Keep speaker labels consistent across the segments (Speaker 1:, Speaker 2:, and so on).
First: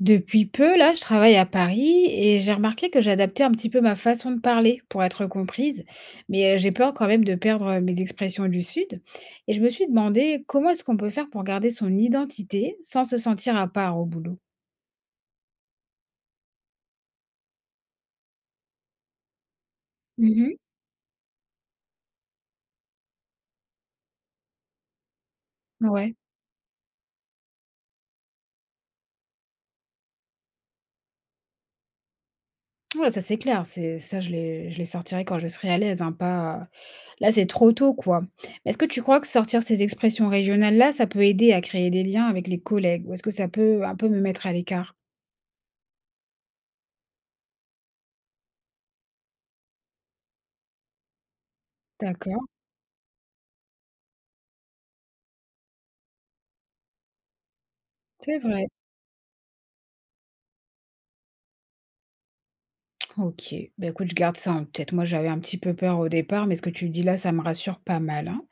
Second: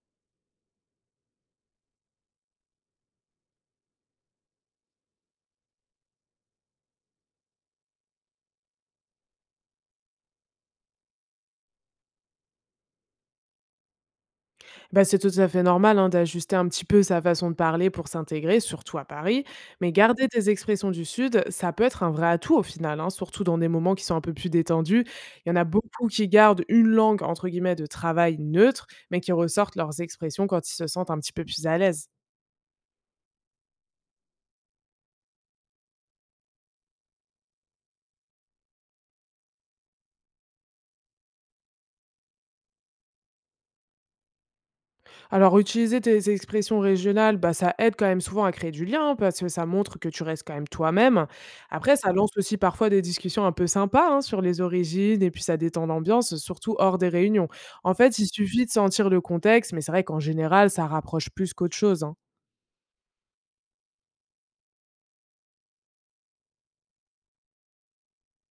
Speaker 1: Depuis peu, là, je travaille à Paris et j'ai remarqué que j'adaptais un petit peu ma façon de parler pour être comprise, mais j'ai peur quand même de perdre mes expressions du Sud. Et je me suis demandé comment est-ce qu'on peut faire pour garder son identité sans se sentir à part au boulot.
Speaker 2: Bah, c'est tout à fait normal, hein, d'ajuster un petit peu sa façon de parler pour s'intégrer, surtout à Paris. Mais garder tes
Speaker 1: Mhm.
Speaker 2: expressions du Sud, ça peut être un vrai atout au final, hein, surtout dans des moments qui sont un peu plus détendus. Il y en a beaucoup
Speaker 1: Ouais,
Speaker 2: qui gardent une langue, entre guillemets, de travail neutre, mais qui ressortent leurs expressions quand ils se sentent un petit peu plus à l'aise.
Speaker 1: ouais, ça c'est clair, c'est ça je les sortirai quand je serai à l'aise, hein, pas... Là, c'est trop tôt, quoi. Mais est-ce que tu crois que sortir ces expressions régionales-là, ça peut aider à créer des liens avec les collègues ou est-ce que ça peut un peu me mettre à l'écart?
Speaker 2: Alors, utiliser tes expressions régionales, bah, ça aide quand même souvent à créer du lien parce que ça montre que tu restes quand même toi-même. Après, ça lance
Speaker 1: D'accord,
Speaker 2: aussi parfois des discussions un peu sympas, hein, sur les origines et puis ça détend l'ambiance, surtout hors des réunions. En fait, il
Speaker 1: c'est
Speaker 2: suffit
Speaker 1: vrai.
Speaker 2: de sentir le contexte, mais c'est vrai qu'en général, ça rapproche plus qu'autre chose, hein.
Speaker 1: OK. Bah, écoute, je garde ça en tête. Moi, j'avais un petit peu peur au départ, mais ce que tu dis là, ça me rassure pas mal, hein.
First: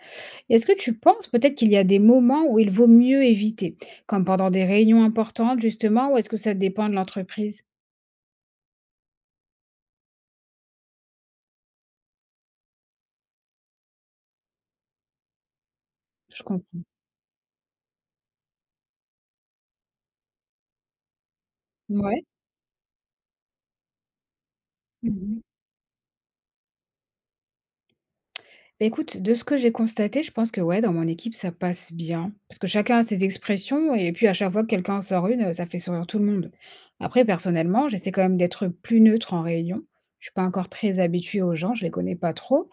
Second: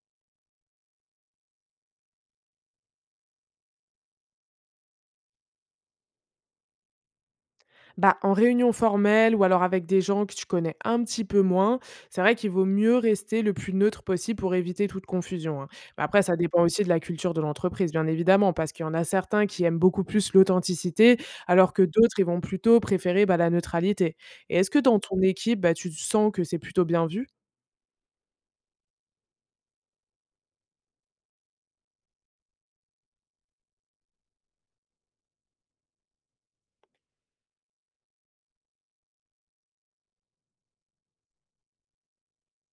Speaker 1: Et est-ce que tu penses peut-être qu'il y a des moments où il vaut mieux éviter, comme pendant des réunions importantes justement, ou est-ce que ça dépend de l'entreprise?
Speaker 2: Bah, en réunion formelle ou alors avec des gens que tu connais un petit peu moins, c'est vrai qu'il vaut mieux rester le plus neutre possible pour éviter toute confusion, hein. Mais après, ça
Speaker 1: Je
Speaker 2: dépend
Speaker 1: comprends.
Speaker 2: aussi de la culture de l'entreprise, bien évidemment, parce qu'il y en a certains qui aiment beaucoup plus l'authenticité, alors que d'autres,
Speaker 1: Ouais.
Speaker 2: ils vont plutôt préférer bah, la neutralité. Et est-ce que dans ton
Speaker 1: Mmh.
Speaker 2: équipe, bah, tu sens que c'est plutôt bien vu?
Speaker 1: Bah, écoute, de ce que j'ai constaté, je pense que ouais, dans mon équipe, ça passe bien. Parce que chacun a ses expressions et puis à chaque fois que quelqu'un en sort une, ça fait sourire tout le monde. Après, personnellement, j'essaie quand même d'être plus neutre en réunion. Je suis pas encore très habituée aux gens, je les connais pas trop.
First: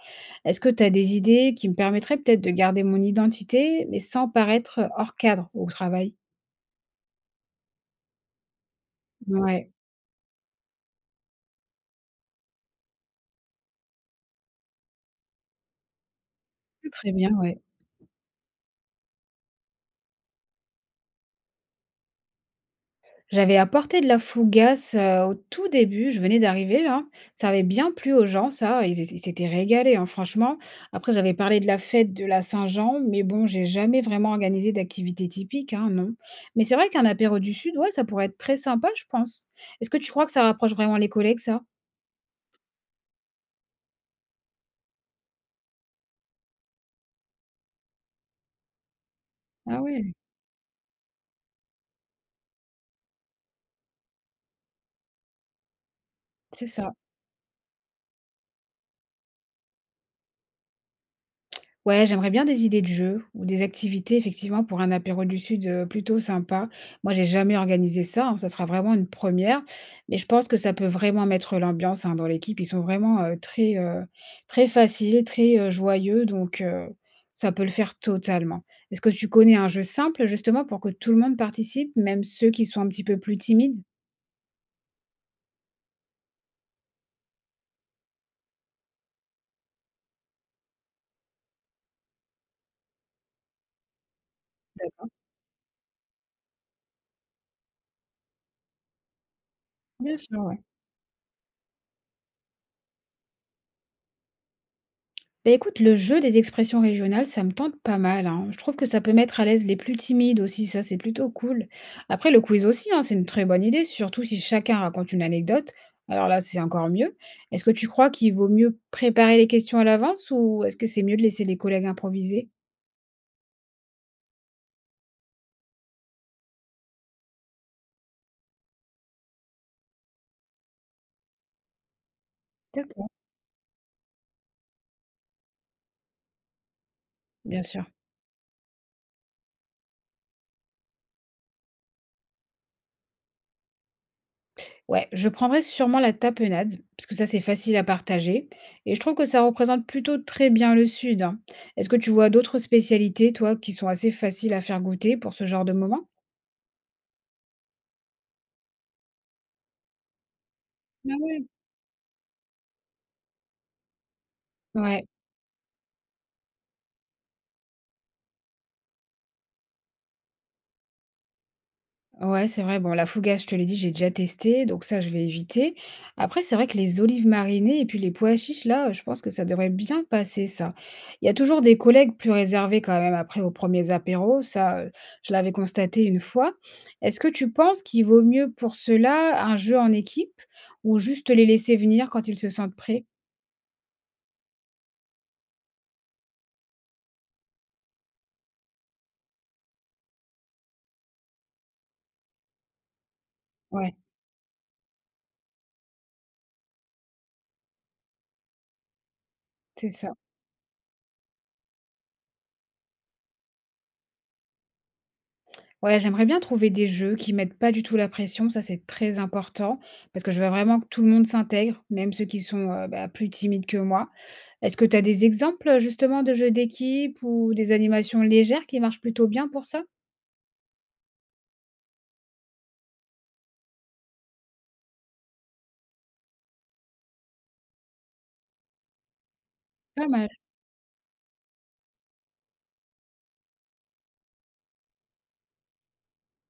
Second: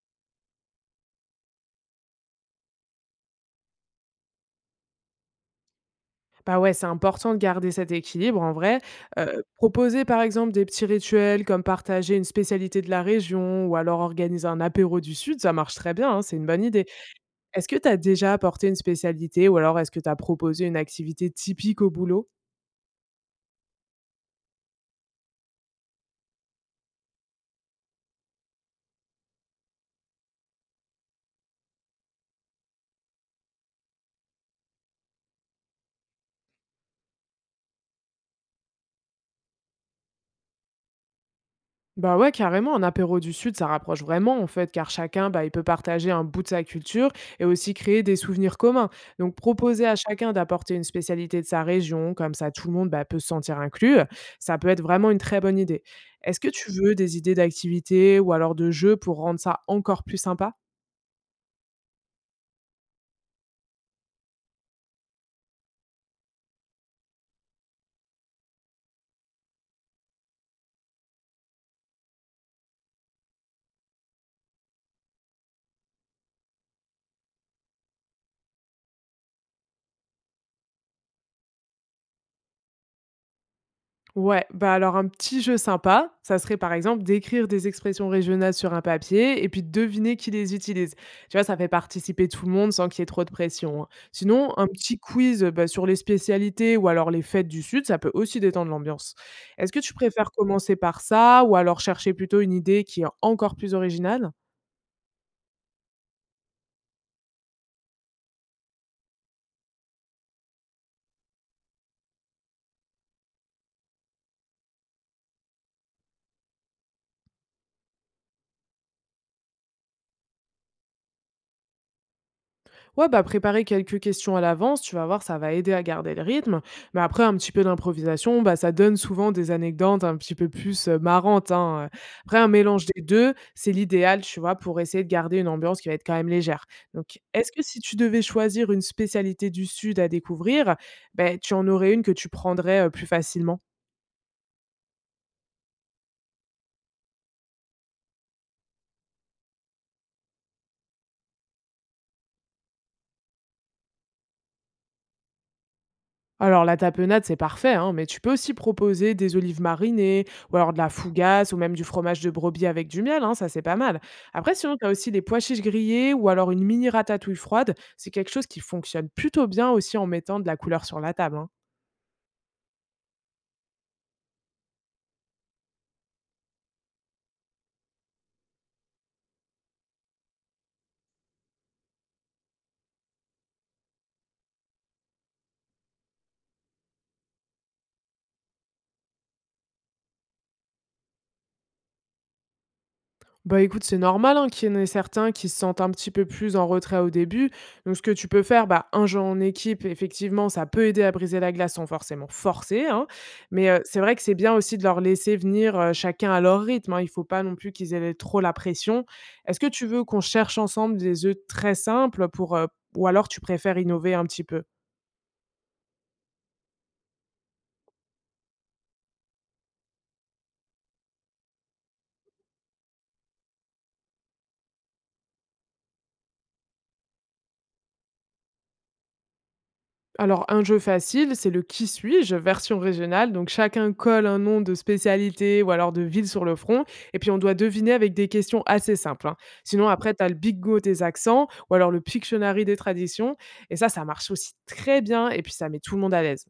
Speaker 1: Est-ce que tu as des idées qui me permettraient peut-être de garder mon identité, mais sans paraître hors cadre au travail?
Speaker 2: Bah, ouais, c'est important de garder cet équilibre en vrai.
Speaker 1: Ouais,
Speaker 2: Proposer par exemple des petits rituels comme partager une spécialité de la région ou alors organiser un apéro du Sud, ça marche très bien, hein, c'est une bonne idée.
Speaker 1: très bien, ouais.
Speaker 2: Est-ce que tu as déjà apporté une spécialité ou alors est-ce que tu as proposé une activité typique au boulot?
Speaker 1: J'avais apporté de la fougasse, au tout début, je venais d'arriver là. Ça avait bien plu aux gens ça, ils s'étaient régalés, hein, franchement. Après j'avais parlé de la fête de la Saint-Jean, mais bon, j'ai jamais vraiment organisé d'activité typique, hein, non. Mais c'est vrai qu'un apéro du sud, ouais, ça pourrait être très sympa, je pense. Est-ce que tu crois que ça rapproche vraiment les collègues ça?
Speaker 2: Bah, ouais, carrément, un apéro du Sud, ça rapproche vraiment en fait, car chacun, bah, il peut partager un bout de sa culture et aussi créer des souvenirs communs. Donc,
Speaker 1: Ah
Speaker 2: proposer à
Speaker 1: ouais,
Speaker 2: chacun d'apporter une spécialité de sa région, comme ça tout le monde bah, peut se sentir inclus, ça peut être vraiment une très bonne idée. Est-ce que
Speaker 1: c'est
Speaker 2: tu
Speaker 1: ça.
Speaker 2: veux des idées d'activités ou alors de jeux pour rendre ça encore plus sympa?
Speaker 1: Ouais, j'aimerais bien des idées de jeux ou des activités, effectivement, pour un apéro du Sud plutôt sympa. Moi, j'ai jamais organisé ça, hein, ça sera vraiment une première, mais je pense que ça peut vraiment mettre l'ambiance hein, dans l'équipe. Ils sont vraiment très faciles, très joyeux, donc ça peut le faire totalement. Est-ce que tu connais un jeu simple, justement, pour que tout le monde participe, même ceux qui sont un petit peu plus timides?
Speaker 2: Ouais, bah alors un petit jeu sympa, ça serait par exemple d'écrire des expressions régionales sur un papier et puis deviner qui les utilise. Tu vois, ça fait participer tout le monde sans qu'il y ait trop de pression, hein. Sinon, un petit
Speaker 1: D'accord,
Speaker 2: quiz bah, sur les spécialités ou alors les fêtes du Sud, ça peut aussi détendre l'ambiance. Est-ce que tu
Speaker 1: bien
Speaker 2: préfères
Speaker 1: sûr, ouais.
Speaker 2: commencer par ça ou alors chercher plutôt une idée qui est encore plus originale?
Speaker 1: Bah écoute, le jeu des expressions régionales, ça me tente pas mal, hein. Je trouve que ça peut mettre à l'aise les plus timides aussi, ça c'est plutôt cool. Après, le quiz aussi, hein, c'est une très bonne idée, surtout si chacun raconte une anecdote. Alors là, c'est encore mieux. Est-ce que tu crois qu'il vaut mieux préparer les questions à l'avance ou est-ce que c'est mieux de laisser les collègues improviser?
Speaker 2: Ouais, bah, préparer quelques questions à l'avance, tu vas voir, ça va aider à garder le rythme. Mais après, un petit peu d'improvisation, bah, ça donne souvent des anecdotes un petit peu plus marrantes, hein. Après, un mélange des
Speaker 1: D'accord,
Speaker 2: deux, c'est l'idéal, tu vois, pour essayer de garder une ambiance qui va être quand même légère. Donc, est-ce que
Speaker 1: bien
Speaker 2: si
Speaker 1: sûr.
Speaker 2: tu devais choisir une spécialité du Sud à découvrir, ben tu en aurais une que tu prendrais plus facilement?
Speaker 1: Ouais, je prendrais sûrement la tapenade, parce que ça c'est facile à partager, et je trouve que ça représente plutôt très bien le Sud, hein. Est-ce que tu vois d'autres spécialités, toi, qui sont assez faciles à faire goûter pour ce genre de moment?
Speaker 2: Alors la tapenade, c'est parfait, hein, mais tu peux aussi proposer des olives marinées, ou alors de la
Speaker 1: Ah ouais.
Speaker 2: fougasse, ou même du fromage de brebis avec du miel, hein, ça c'est pas mal. Après, sinon, tu as
Speaker 1: Ouais,
Speaker 2: aussi des pois chiches grillés, ou alors une mini ratatouille froide, c'est quelque chose qui fonctionne plutôt bien aussi en mettant de la couleur sur la table, hein.
Speaker 1: ouais, c'est vrai. Bon, la fougasse, je te l'ai dit, j'ai déjà testé, donc ça, je vais éviter. Après, c'est vrai que les olives marinées et puis les pois chiches, là, je pense que ça devrait bien passer, ça. Il y a toujours des collègues plus réservés quand même après aux premiers apéros, je l'avais constaté une fois. Est-ce que tu penses qu'il vaut mieux pour cela un jeu en équipe ou juste les laisser venir quand ils se sentent prêts?
Speaker 2: Bah, écoute, c'est normal, hein, qu'il y en ait certains qui se sentent un petit peu plus en retrait au début. Donc, ce que tu peux faire, bah, un jeu en équipe, effectivement, ça peut aider à briser la glace sans forcément forcer, hein. Mais,
Speaker 1: Ouais,
Speaker 2: c'est vrai que c'est bien aussi de leur laisser venir, chacun à leur rythme, hein. Il faut pas non plus qu'ils aient trop la pression. Est-ce que tu
Speaker 1: c'est
Speaker 2: veux
Speaker 1: ça.
Speaker 2: qu'on cherche ensemble des œufs très simples pour, ou alors tu préfères innover un petit peu?
Speaker 1: Ouais, j'aimerais bien trouver des jeux qui mettent pas du tout la pression, ça c'est très important, parce que je veux vraiment que tout le monde s'intègre, même ceux qui sont plus timides que moi. Est-ce que tu as des exemples justement de jeux d'équipe ou des animations légères qui marchent plutôt bien pour ça?
Speaker 2: Alors, un jeu facile, c'est le Qui suis-je, version régionale. Donc, chacun colle un nom de spécialité ou alors de ville sur le front. Et puis, on doit deviner avec des questions assez simples, hein. Sinon,
Speaker 1: Pas
Speaker 2: après, tu
Speaker 1: mal.
Speaker 2: as le Go des accents ou alors le Pictionary des traditions. Et ça marche aussi très bien. Et puis, ça met tout le monde à l'aise.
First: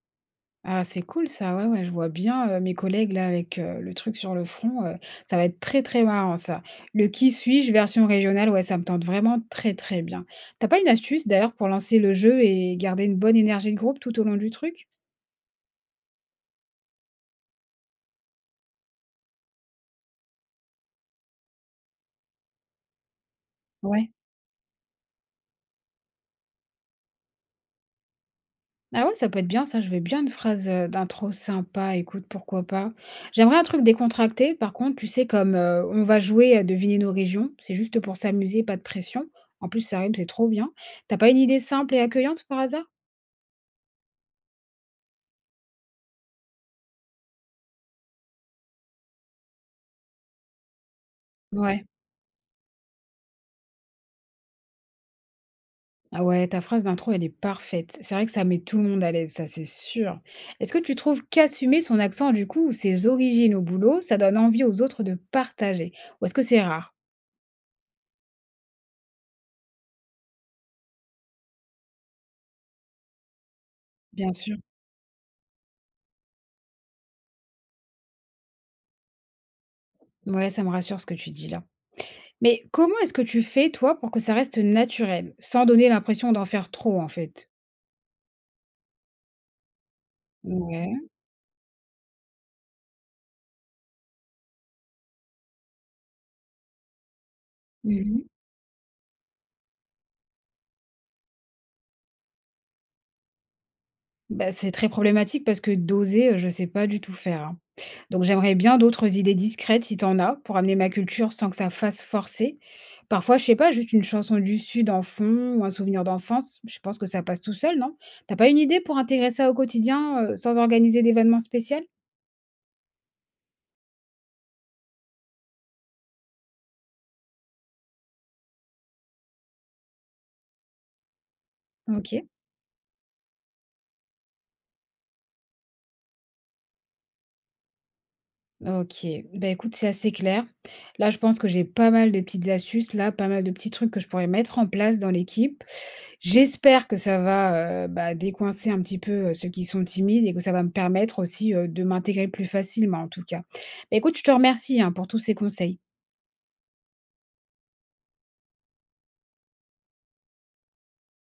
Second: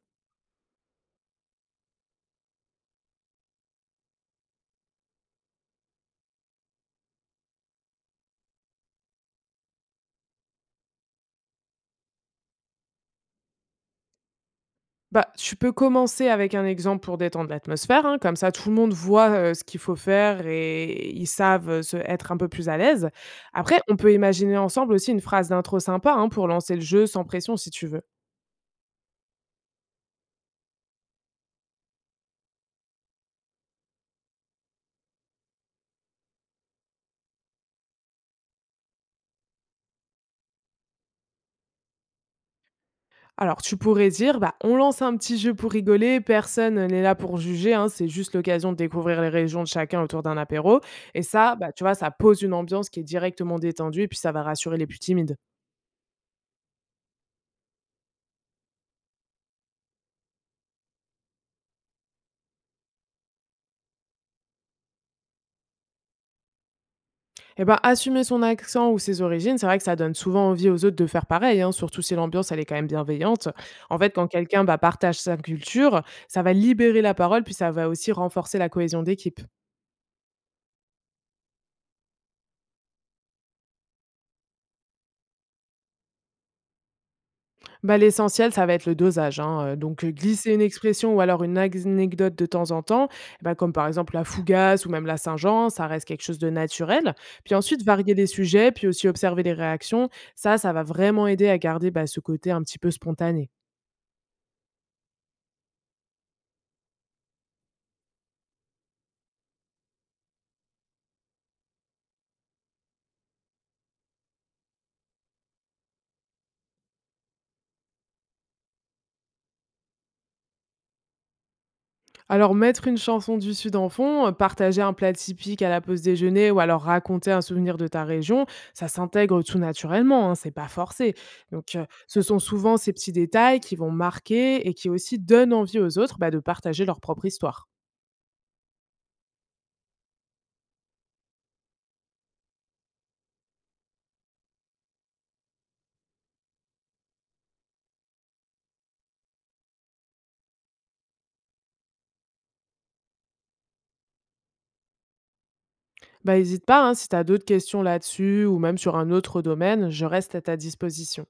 Speaker 1: Ah, c'est cool ça, ouais, ouais, je vois bien mes collègues là avec le truc sur le front, ça va être très très marrant ça. Le qui suis-je version régionale, ouais, ça me tente vraiment très très bien. T'as pas une astuce d'ailleurs pour lancer le jeu et garder une bonne énergie de groupe tout au long du truc?
Speaker 2: Bah, tu peux commencer avec un exemple pour détendre l'atmosphère, hein. Comme ça, tout le monde voit ce qu'il faut faire et ils savent être un peu plus à l'aise. Après, on
Speaker 1: Ouais.
Speaker 2: peut imaginer ensemble aussi une phrase d'intro sympa, hein, pour lancer le jeu sans pression si tu veux.
Speaker 1: Ah ouais, ça peut être bien ça, je veux bien une phrase, d'intro sympa, écoute, pourquoi pas. J'aimerais un truc décontracté par contre, tu sais comme, on va jouer à deviner nos régions, c'est juste pour s'amuser, pas de pression. En plus ça rime, c'est trop bien. T'as pas une idée simple et accueillante par hasard?
Speaker 2: Alors, tu pourrais dire, bah, on lance un petit jeu pour rigoler, personne n'est là pour juger, hein, c'est juste l'occasion de découvrir les régions de chacun autour d'un apéro. Et ça, bah, tu
Speaker 1: Ouais.
Speaker 2: vois, ça pose une ambiance qui est directement détendue et puis ça va rassurer les plus timides.
Speaker 1: Ah ouais, ta phrase d'intro, elle est parfaite. C'est vrai que ça met tout le monde à l'aise, ça c'est sûr. Est-ce que tu trouves qu'assumer son accent du coup ou ses origines au boulot, ça donne envie aux autres de partager? Ou est-ce que c'est rare?
Speaker 2: Et ben, assumer son accent ou ses origines, c'est vrai que ça donne souvent envie aux autres de faire pareil, hein, surtout si l'ambiance, elle est quand même bienveillante. En fait, quand
Speaker 1: Bien sûr.
Speaker 2: quelqu'un bah, partage sa culture, ça va libérer la parole, puis ça va aussi renforcer la cohésion d'équipe.
Speaker 1: Ouais, ça me rassure ce que tu dis là. Mais comment est-ce que tu fais, toi, pour que ça reste naturel, sans donner l'impression d'en faire trop, en fait?
Speaker 2: Bah, l'essentiel, ça va être le dosage, hein, donc glisser une
Speaker 1: Ouais.
Speaker 2: expression ou alors une ax anecdote de temps en temps, bah, comme par exemple la fougasse ou même la Saint-Jean, ça reste quelque chose de naturel. Puis ensuite, varier
Speaker 1: Mmh.
Speaker 2: les sujets, puis aussi observer les réactions, ça va vraiment aider à garder, bah, ce côté un petit peu spontané.
Speaker 1: Bah, c'est très problématique parce que doser, je sais pas du tout faire, hein. Donc j'aimerais bien d'autres idées discrètes si t'en as, pour amener ma culture sans que ça fasse forcer. Parfois, je sais pas, juste une chanson du sud en fond ou un souvenir d'enfance, je pense que ça passe tout seul, non? T'as pas une idée pour intégrer ça au quotidien, sans organiser d'événements spéciaux.
Speaker 2: Alors mettre une chanson du Sud en fond, partager un plat typique à la pause déjeuner ou alors raconter un souvenir de ta région, ça s'intègre tout naturellement, hein, c'est pas forcé. Donc ce
Speaker 1: OK.
Speaker 2: sont souvent ces petits détails qui vont marquer et qui aussi donnent envie aux autres, bah, de partager leur propre histoire.
Speaker 1: OK. Bah, écoute, c'est assez clair. Là, je pense que j'ai pas mal de petites astuces, là, pas mal de petits trucs que je pourrais mettre en place dans l'équipe. J'espère que ça va, bah, décoincer un petit peu, ceux qui sont timides et que ça va me permettre aussi, de m'intégrer plus facilement, en tout cas. Bah, écoute, je te remercie, hein, pour tous ces conseils.
Speaker 2: Bah, n'hésite pas, hein, si tu as d'autres questions là-dessus ou même sur un autre domaine, je reste à ta disposition.